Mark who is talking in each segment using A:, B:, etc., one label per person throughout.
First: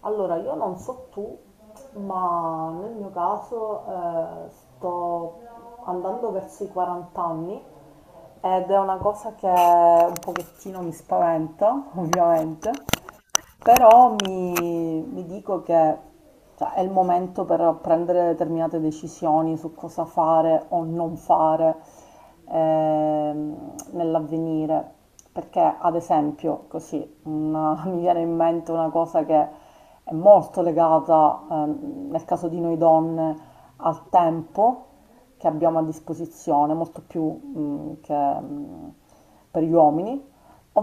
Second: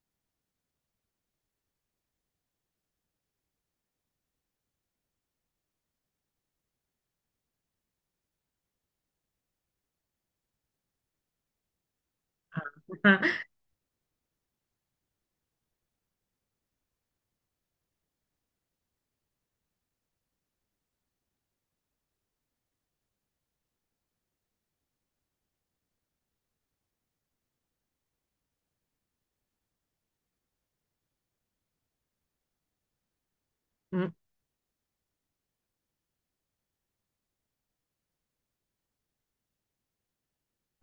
A: Allora, io non so tu, ma nel mio caso sto andando verso i 40 anni ed è una cosa che un pochettino mi spaventa, ovviamente,
B: Ah,
A: però mi dico che cioè, è il momento per prendere determinate decisioni su cosa fare o non fare nell'avvenire. Perché, ad esempio, mi viene in mente una cosa che è molto legata, nel caso di noi donne, al
B: mm,
A: tempo che abbiamo a disposizione, molto più, mm, per gli uomini,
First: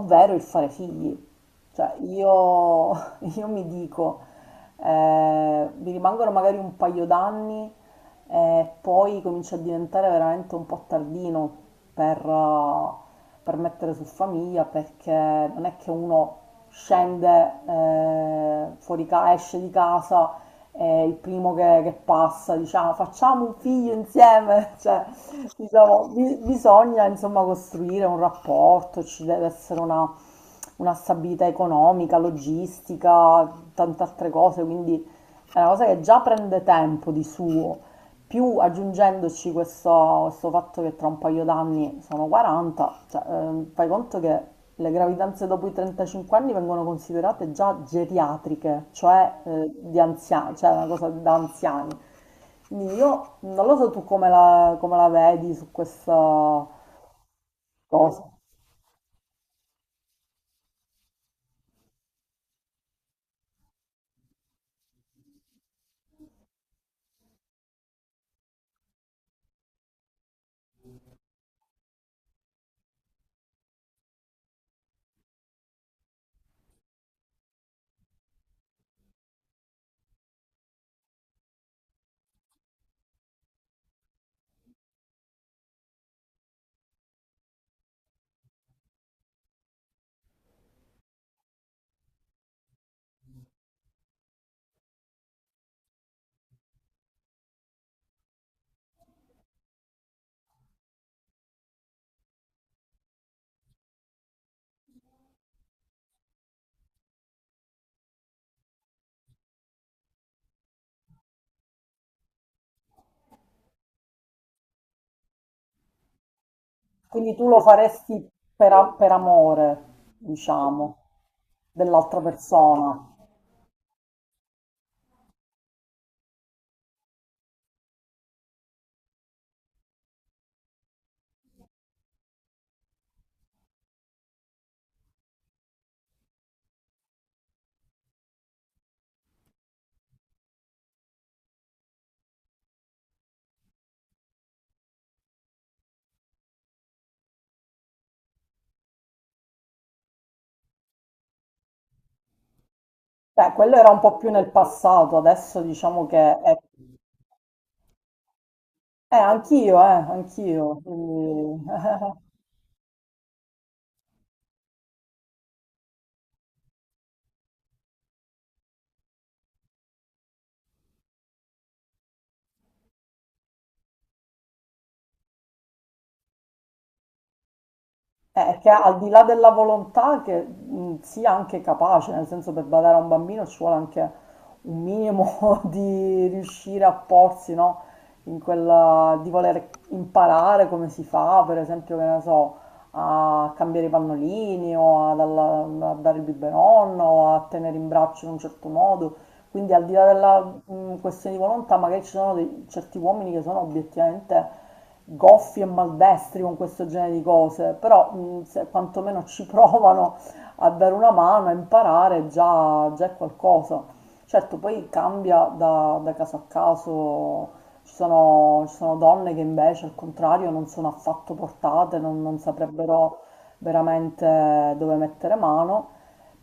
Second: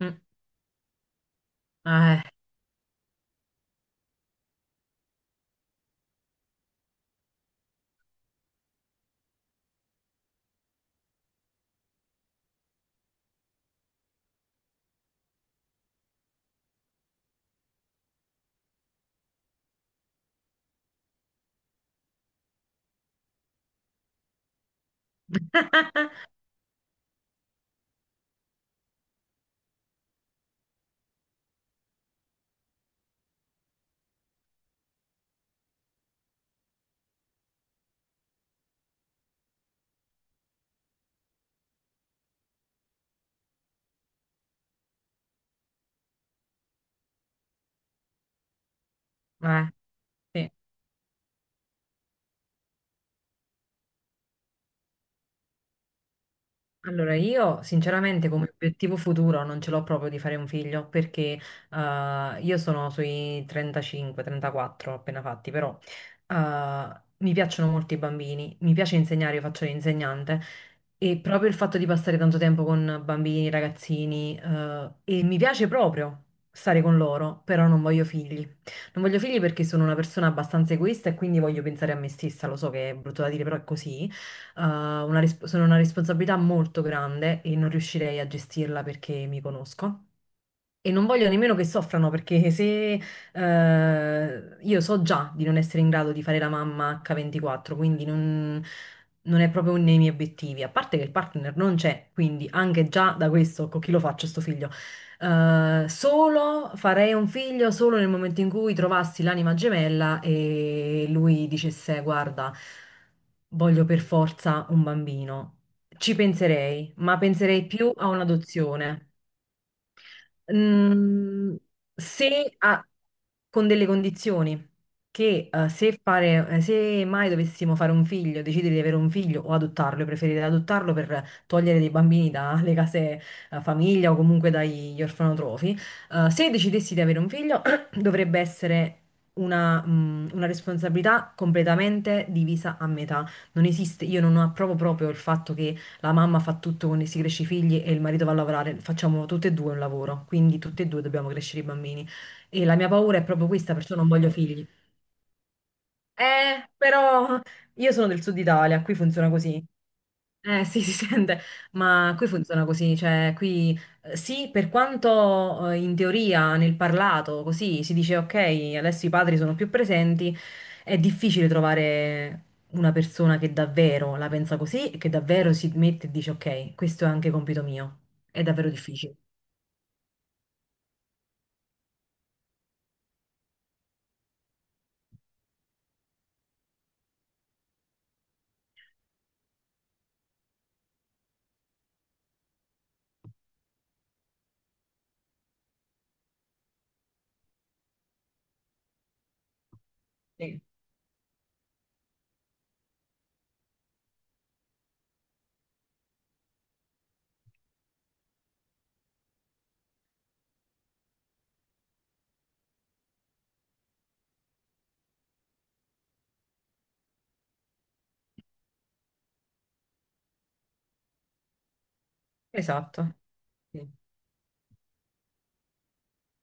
B: mm,
A: il fare figli. Cioè,
B: eh.
A: io mi dico, mi rimangono magari un paio d'anni e poi comincia a diventare veramente un po' tardino per, eh, per mettere su famiglia, perché non è che uno scende esce di casa e il primo che passa dice "Ah, facciamo un figlio insieme, cioè diciamo, bisogna insomma costruire un rapporto, ci deve essere una stabilità economica, logistica, tante altre cose, quindi è una cosa che già prende tempo di suo, più aggiungendoci questo fatto che tra un paio d'anni sono 40, cioè, fai conto che le gravidanze dopo i 35 anni vengono considerate già geriatriche, cioè
B: Eh,
A: di
B: sì.
A: anziani, cioè una cosa da anziani. Quindi io non lo so tu come come la vedi su questa
B: Allora, io
A: cosa.
B: sinceramente come obiettivo futuro non ce l'ho proprio di fare un figlio perché io sono sui 35-34 appena fatti, però mi piacciono molto i bambini, mi piace insegnare, io faccio l'insegnante e proprio il fatto di passare tanto tempo con bambini, ragazzini e mi piace proprio stare con loro, però non voglio figli. Non voglio figli perché sono una persona abbastanza egoista e quindi voglio pensare a me stessa, lo so che è brutto da dire, però è così eh, sono una responsabilità molto grande e non riuscirei a gestirla perché mi conosco. E non voglio nemmeno che soffrano perché se io so già di non essere in grado di fare la mamma H24, quindi non è proprio uno dei miei obiettivi. A parte che il partner non c'è, quindi anche già da questo, con chi lo faccio sto figlio? Solo farei un figlio solo nel momento in cui trovassi l'anima gemella e lui dicesse: Guarda, voglio per forza un bambino. Ci penserei, ma
A: Quindi tu lo
B: penserei più a
A: faresti per, per
B: un'adozione.
A: amore, diciamo,
B: Mm,
A: dell'altra
B: se a-
A: persona.
B: con delle condizioni che se fare, se mai dovessimo fare un figlio, decidere di avere un figlio o adottarlo, io preferirei adottarlo per togliere dei bambini dalle case famiglia o comunque dagli orfanotrofi. Se decidessi di avere un figlio, dovrebbe essere una responsabilità completamente divisa a metà. Non esiste, io non approvo proprio il fatto che la mamma fa tutto con si cresce i figli e il marito va a lavorare, facciamo tutte e due un lavoro, quindi tutte e due dobbiamo crescere i bambini. E la mia paura è proprio
A: Beh,
B: questa,
A: quello era
B: perciò
A: un
B: non
A: po' più
B: voglio
A: nel
B: figli.
A: passato, adesso diciamo che è
B: Però io sono del Sud Italia, qui
A: eh,
B: funziona così.
A: anch'io,
B: Eh
A: anch'io,
B: sì, si sente,
A: quindi
B: ma qui funziona così, cioè qui sì, per quanto in teoria nel parlato così si dice ok, adesso i padri sono più presenti, è difficile trovare una persona che davvero la pensa così e che davvero si mette e dice ok, questo è anche compito mio. È
A: che
B: davvero
A: al di
B: difficile.
A: là della volontà che sia anche capace, nel senso per badare a un bambino ci vuole anche un minimo di riuscire a porsi, no? In quella di voler imparare come si fa, per esempio, che ne so, a cambiare i pannolini o a dare il biberon o a tenere in braccio in un certo modo. Quindi al di là della
B: Sì.
A: questione di volontà, magari ci sono certi uomini che sono obiettivamente goffi e maldestri con questo genere di cose, però se quantomeno ci provano a dare una mano, a imparare, già è qualcosa. Certo, poi cambia da caso a caso, ci sono donne che invece al contrario non sono affatto portate, non
B: Esatto.
A: saprebbero
B: Sì.
A: veramente dove mettere mano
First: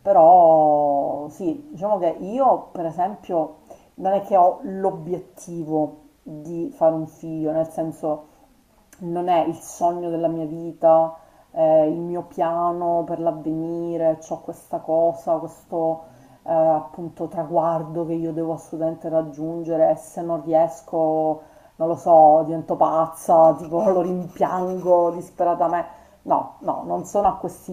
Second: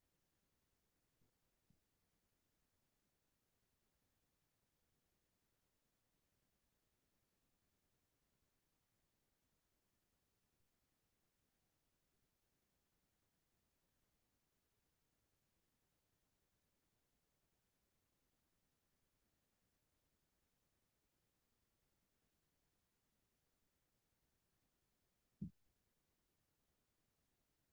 A: però sì, diciamo che io per esempio non è che ho l'obiettivo di fare un figlio, nel senso non è il sogno della mia vita, il mio piano per l'avvenire, c'ho questo appunto traguardo che io devo assolutamente raggiungere e se non riesco, non lo so, divento pazza, tipo lo rimpiango disperatamente. No, no, non sono a questi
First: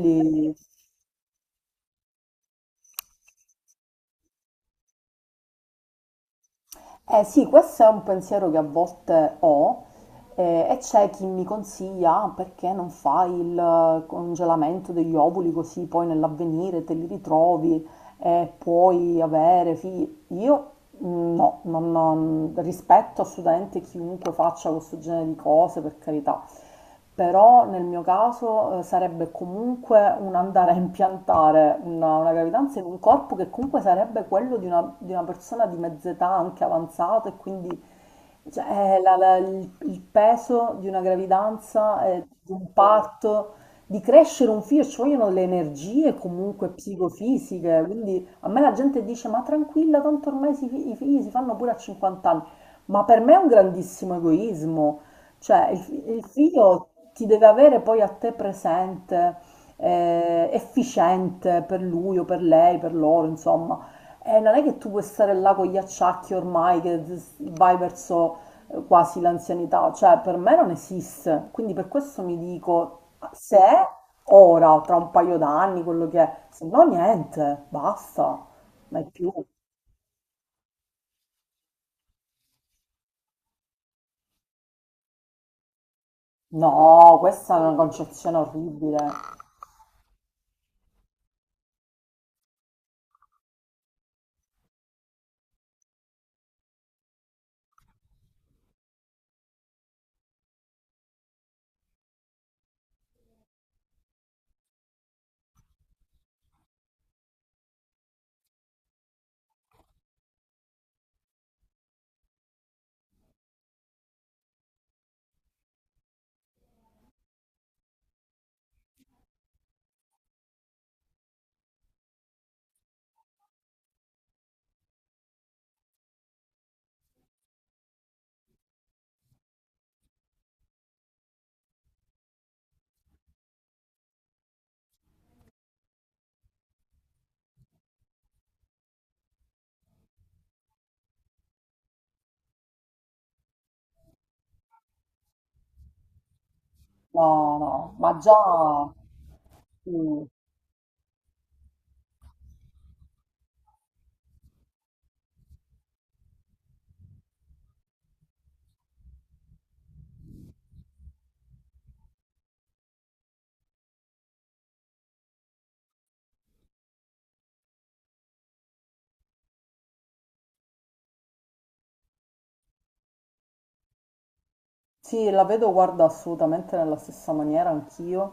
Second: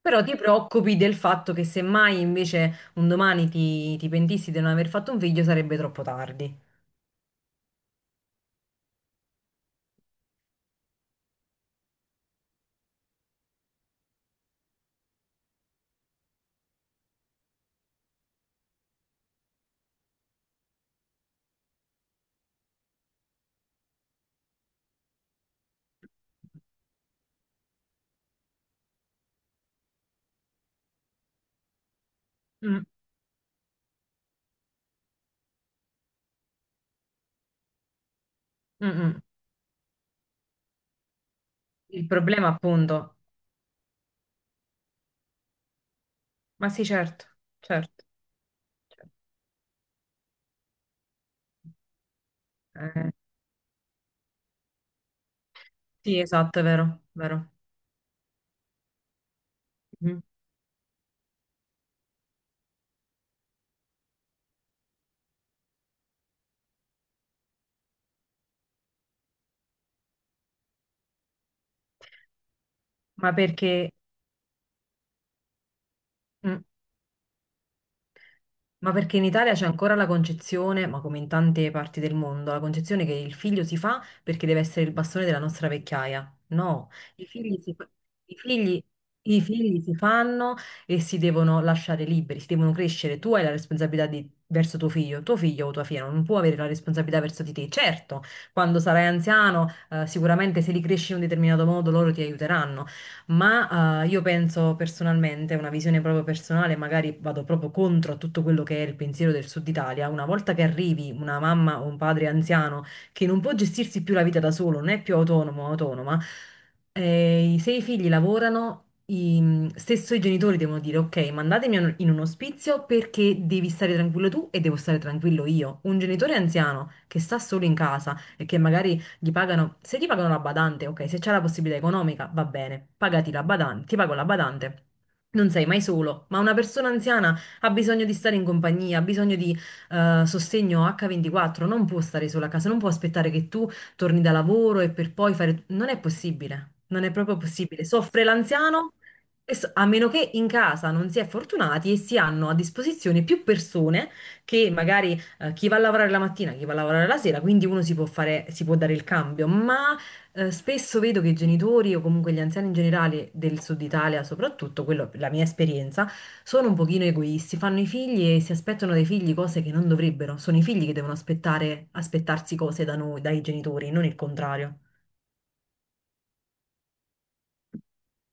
B: Però ti preoccupi del fatto che semmai invece un domani ti pentissi di non aver fatto un figlio sarebbe troppo tardi.
A: Eh sì, questo è un pensiero che a volte ho e c'è chi mi consiglia "Ah, perché non fai il congelamento degli ovuli così poi nell'avvenire te li ritrovi e puoi avere figli. Io mm, no, rispetto assolutamente chiunque faccia questo genere di cose, per carità, però nel mio caso sarebbe comunque un andare a impiantare una gravidanza
B: Mm,
A: in un corpo che comunque sarebbe quello di di una persona di mezza età, anche avanzata, e quindi
B: mm,
A: cioè,
B: mm.
A: il peso di una gravidanza,
B: Il problema
A: di un
B: appunto,
A: parto, di crescere un figlio, ci vogliono le energie comunque
B: ma sì, certo,
A: psicofisiche,
B: certo,
A: quindi a me la gente
B: certo.
A: dice, ma tranquilla, tanto ormai i figli si fanno pure a 50 anni. Ma
B: Eh,
A: per me è un grandissimo egoismo. Cioè,
B: sì,
A: il
B: esatto, è
A: figlio
B: vero,
A: ti deve
B: vero.
A: avere poi a te presente,
B: Mhm.
A: efficiente per lui o per lei, per loro, insomma. E non è che tu puoi stare là con gli acciacchi ormai che vai verso quasi l'anzianità, cioè per me non esiste. Quindi per questo mi dico,
B: Ma
A: se
B: perché...
A: ora, tra un paio d'anni, quello che è, se
B: mm.
A: no niente, basta,
B: Ma
A: mai
B: perché in
A: più.
B: Italia c'è ancora la concezione, ma come in tante parti del mondo, la concezione che il figlio si fa perché deve essere il bastone della nostra vecchiaia. No,
A: No,
B: i
A: questa
B: figli
A: è una
B: si, fa- i
A: concezione
B: figli,
A: orribile.
B: i figli si fanno e si devono lasciare liberi, si devono crescere. Tu hai la responsabilità verso tuo figlio o tua figlia non può avere la responsabilità verso di te. Certo, quando sarai anziano, sicuramente se li cresci in un determinato modo loro ti aiuteranno, ma io penso personalmente, una visione proprio personale, magari vado proprio contro a tutto quello che è il pensiero del Sud Italia. Una volta che arrivi una mamma o un padre anziano che non può gestirsi più la vita da solo, non è più autonomo o autonoma, se i figli lavorano, stesso i genitori devono dire: Ok, mandatemi in un ospizio perché devi stare tranquillo tu e devo stare tranquillo io. Un genitore anziano che sta solo in casa e che magari gli pagano, se ti pagano la badante, ok, se c'è la possibilità economica, va bene, pagati la badante, ti pago la badante. Non sei mai solo, ma una persona anziana ha bisogno di stare in compagnia, ha bisogno di sostegno H24, non può stare sola a casa, non può aspettare che tu torni da lavoro e per poi fare... Non è possibile, non è proprio
A: No,
B: possibile.
A: no, ma
B: Soffre l'anziano,
A: già...
B: a meno
A: sì.
B: che in casa non si è fortunati e si hanno a disposizione più persone che magari chi va a lavorare la mattina, chi va a lavorare la sera, quindi uno si può fare, si può dare il cambio, ma spesso vedo che i genitori o comunque gli anziani in generale del Sud Italia, soprattutto, quello, la mia esperienza, sono un pochino egoisti, fanno i figli e si aspettano dai figli cose che non dovrebbero, sono i figli che devono aspettare, aspettarsi cose da noi, dai genitori, non il contrario.
A: Sì, la vedo, guarda, assolutamente nella stessa maniera anch'io.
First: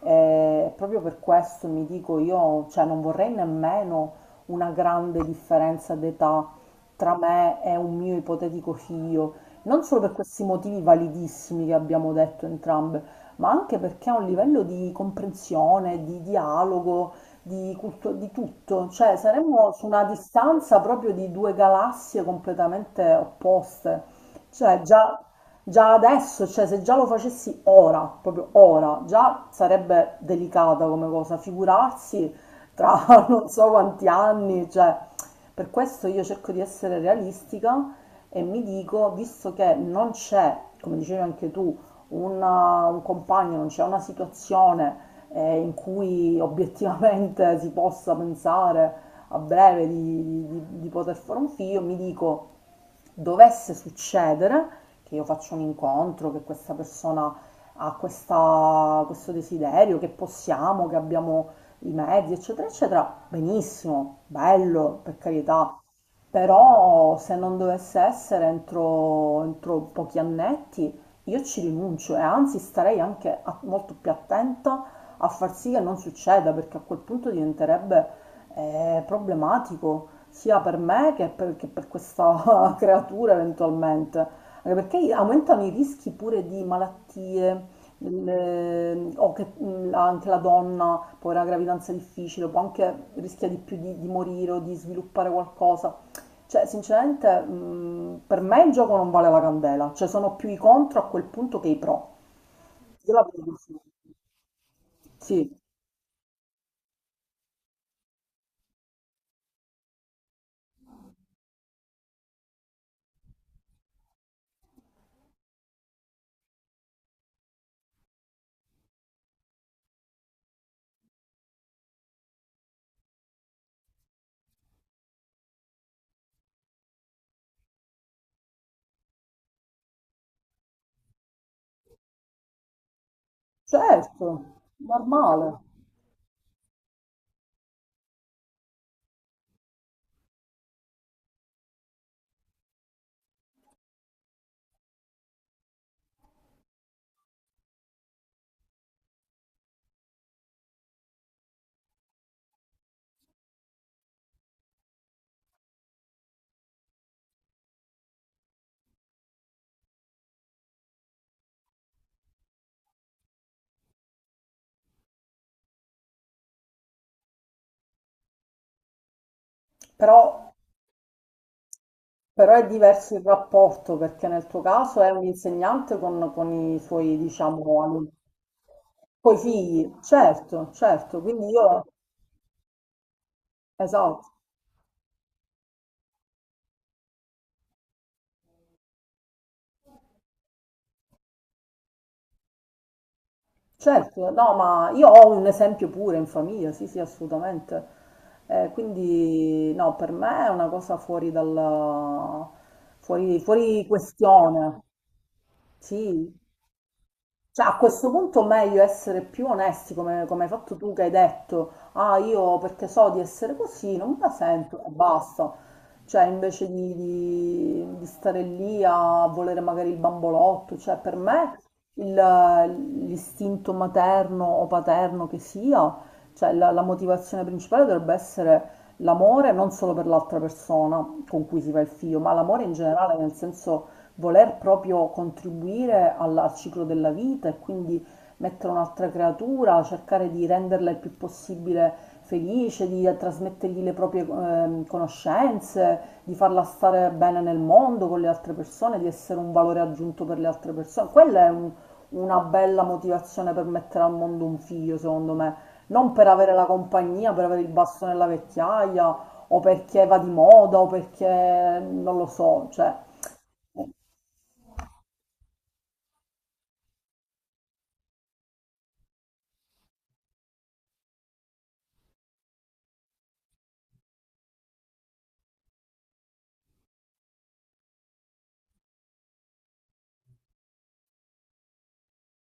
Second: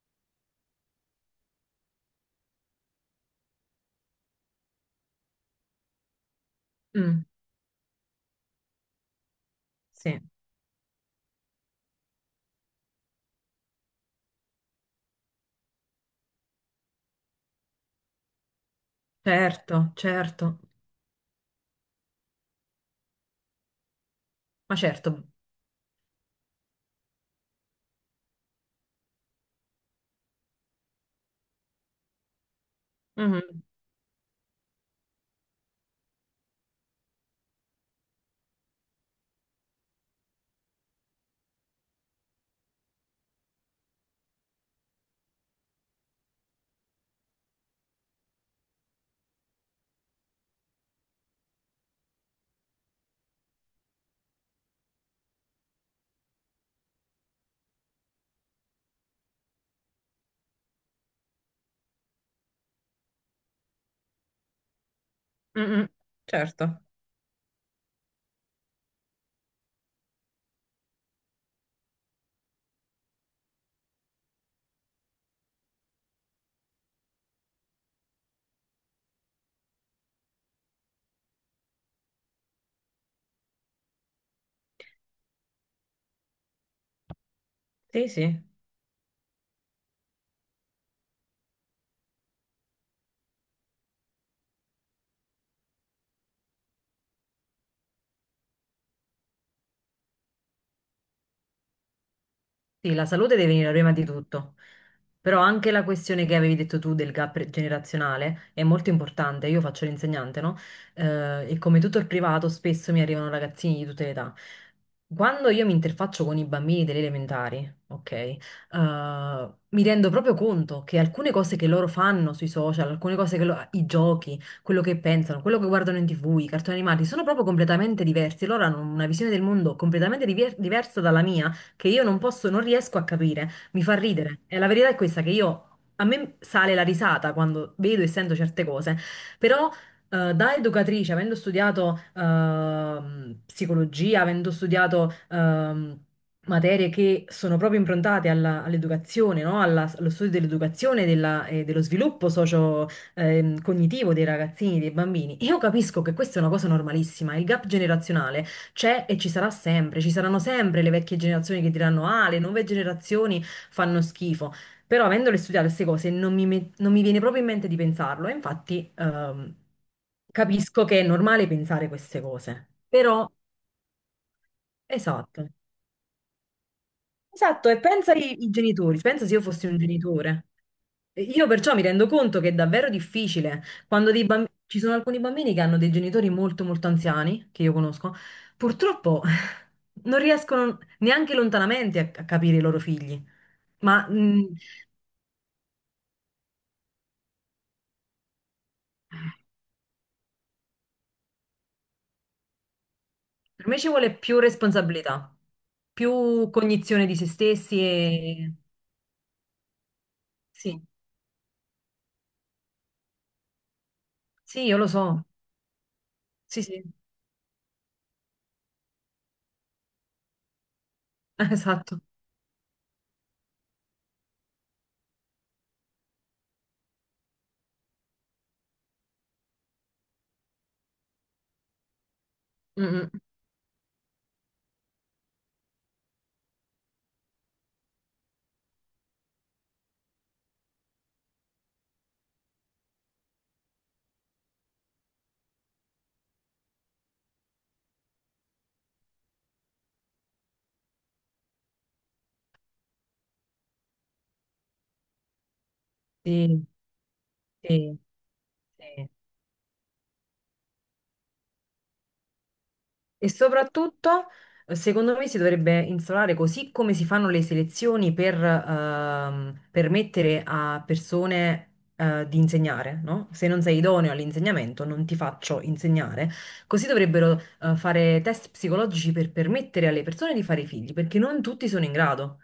A: E proprio per questo mi dico io, cioè non vorrei nemmeno una grande differenza d'età tra
B: Mm,
A: me e un mio ipotetico figlio, non solo per
B: sì,
A: questi motivi validissimi che abbiamo detto entrambe, ma anche perché a un livello di comprensione, di dialogo, di tutto, cioè saremmo su
B: certo,
A: una
B: certo,
A: distanza proprio di due galassie completamente opposte.
B: ma
A: Cioè,
B: certo.
A: già adesso, cioè se già lo facessi ora, proprio ora, già sarebbe delicata come cosa, figurarsi tra non
B: Mhm,
A: so quanti anni, cioè per questo io cerco di essere realistica e mi dico, visto che non c'è, come dicevi anche tu, un compagno, non c'è una situazione in cui obiettivamente si possa pensare a breve di, di poter fare un figlio, mi dico dovesse succedere, che io faccio un incontro, che questa persona ha questo desiderio, che possiamo, che abbiamo i mezzi, eccetera, eccetera, benissimo, bello, per
B: mm,
A: carità.
B: mm, certo,
A: Però se non dovesse essere entro pochi annetti, io ci rinuncio e anzi starei anche molto più attenta a far sì che non succeda, perché a quel punto diventerebbe problematico sia per me che per questa creatura eventualmente. Anche perché aumentano i rischi pure di malattie,
B: sì, sì.
A: o che anche la donna può avere una gravidanza difficile, può anche rischia di più di morire o di sviluppare qualcosa. Cioè, sinceramente, per me il gioco non vale la candela, cioè sono più i contro a quel punto che i pro.
B: Sì, la
A: Io la
B: salute
A: vedo
B: deve venire
A: così.
B: prima di tutto, però
A: Sì,
B: anche la questione che avevi detto tu del gap generazionale è molto importante. Io faccio l'insegnante, no? E come tutto il privato, spesso mi arrivano ragazzini di tutte le età. Quando io mi interfaccio con i bambini delle elementari, ok, mi rendo proprio conto che alcune cose che loro fanno sui social, alcune cose che i giochi, quello che pensano, quello che guardano in TV, i cartoni animati, sono proprio completamente diversi. Loro hanno una visione del mondo completamente diversa dalla mia che io non posso, non riesco a capire, mi fa ridere.
A: certo,
B: E la verità è questa, che
A: normale.
B: io, a me sale la risata quando vedo e sento certe cose, però da educatrice, avendo studiato psicologia, avendo studiato materie che sono proprio improntate all'educazione, no? Allo studio dell'educazione e dello sviluppo socio, cognitivo dei ragazzini, dei bambini. Io capisco che questa è una cosa normalissima, il gap generazionale c'è e ci sarà sempre, ci saranno sempre le vecchie generazioni che diranno: Ah, le nuove generazioni fanno schifo. Però, avendole studiate queste cose, non mi viene proprio in mente di pensarlo. E infatti,
A: Però,
B: capisco che è normale pensare queste
A: però è
B: cose.
A: diverso il
B: Però,
A: rapporto, perché nel tuo caso è un
B: esatto.
A: insegnante con i suoi,
B: Esatto, e
A: diciamo, alunni.
B: pensa ai genitori, pensa se
A: Coi
B: io fossi un
A: figli,
B: genitore.
A: certo, certo,
B: Io
A: quindi
B: perciò mi
A: io,
B: rendo conto che è davvero difficile quando
A: esatto,
B: ci sono alcuni bambini che hanno dei genitori molto molto anziani, che io conosco, purtroppo non riescono neanche lontanamente a capire i loro figli. Ma
A: certo, no, ma io ho un esempio pure in famiglia, sì, sì, assolutamente. Quindi, no, per me è una cosa fuori dalla, fuori,
B: per me
A: fuori
B: ci vuole più
A: questione,
B: responsabilità,
A: sì,
B: più cognizione di se
A: cioè, a
B: stessi
A: questo punto
B: e...
A: meglio essere più onesti, come, come hai fatto
B: Sì,
A: tu che hai detto, ah, io perché so di essere così, non me la
B: sì, io
A: sento
B: lo
A: e
B: so.
A: basta. Cioè,
B: Sì,
A: invece
B: sì,
A: di, di stare lì a volere magari il bambolotto, cioè, per me
B: esatto.
A: il- l'istinto materno o paterno che sia, cioè, la motivazione principale dovrebbe essere l'amore non solo per l'altra persona con cui si fa il figlio, ma l'amore in
B: Mm,
A: generale,
B: mm.
A: nel senso voler proprio contribuire al ciclo della vita e quindi mettere un'altra creatura, cercare di renderla il più possibile felice, di trasmettergli le proprie conoscenze, di farla stare bene nel mondo con le altre persone, di essere un valore aggiunto per le altre persone. Quella è una bella motivazione per mettere al mondo un figlio, secondo me. Non per avere la
B: Sì,
A: compagnia, per avere il
B: sì,
A: basso nella
B: sì.
A: vecchiaia, o perché va di moda, o perché non lo so, cioè
B: E soprattutto, secondo me, si dovrebbe instaurare così come si fanno le selezioni per permettere a persone di insegnare, no? Se non sei idoneo all'insegnamento, non ti faccio insegnare. Così dovrebbero fare test psicologici per permettere alle persone di fare figli, perché non tutti sono in grado.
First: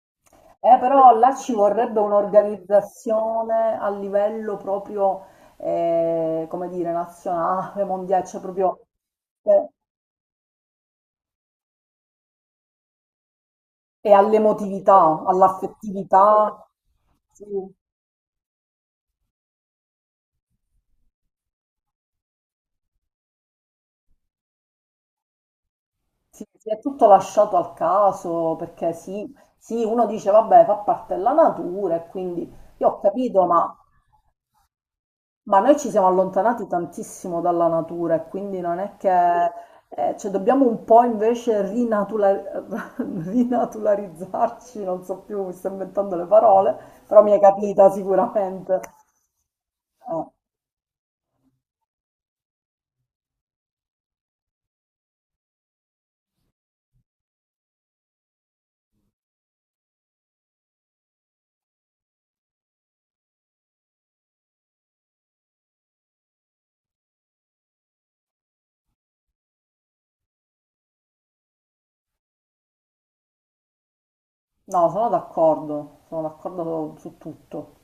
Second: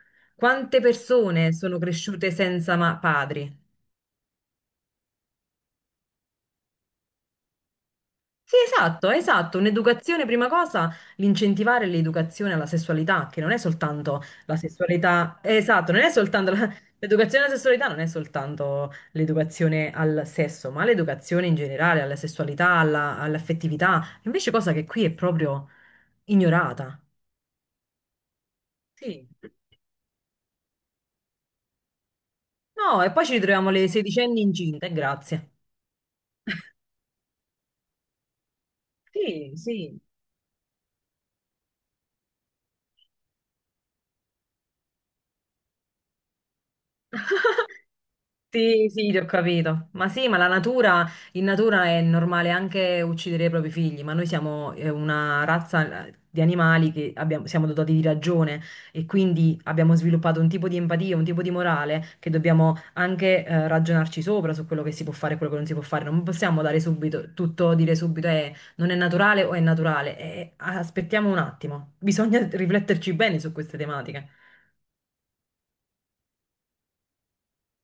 A: eh,
B: Quante
A: però là
B: persone
A: ci
B: sono
A: vorrebbe
B: cresciute senza padri?
A: un'organizzazione a livello proprio, come dire, nazionale, mondiale, cioè
B: Sì,
A: proprio
B: esatto, esatto.
A: eh,
B: Un'educazione, prima cosa, l'incentivare l'educazione alla sessualità, che non è
A: e
B: soltanto la
A: all'emotività,
B: sessualità, esatto, non è soltanto
A: all'affettività.
B: l'educazione
A: Sì,
B: alla sessualità, non è soltanto l'educazione al sesso, ma l'educazione in generale, alla sessualità, all'affettività. Invece cosa che qui è proprio
A: sì, sì, è
B: ignorata.
A: tutto lasciato al caso, perché
B: Sì.
A: sì, sì, uno dice, vabbè, fa parte della natura e quindi io ho
B: No, e poi ci
A: capito,
B: ritroviamo
A: ma...
B: le sedicenni incinte, grazie.
A: Ma noi ci siamo allontanati tantissimo dalla natura e quindi non è che,
B: Sì, sì.
A: cioè dobbiamo un po' invece rinaturalizzarci, non so più, mi sto inventando le parole, però mi è capita sicuramente.
B: Sì, sì, ti ho capito. Ma
A: Eh,
B: sì, ma la natura, in natura è normale anche uccidere i propri figli, ma noi siamo una razza di animali che siamo dotati di ragione e quindi abbiamo sviluppato un tipo di empatia, un tipo di morale che dobbiamo anche ragionarci sopra su quello che si può fare e quello che non si può fare. Non possiamo dare subito, tutto, dire subito non è naturale o è naturale. Aspettiamo un attimo, bisogna rifletterci bene su queste tematiche.
A: no, sono d'accordo su tutto.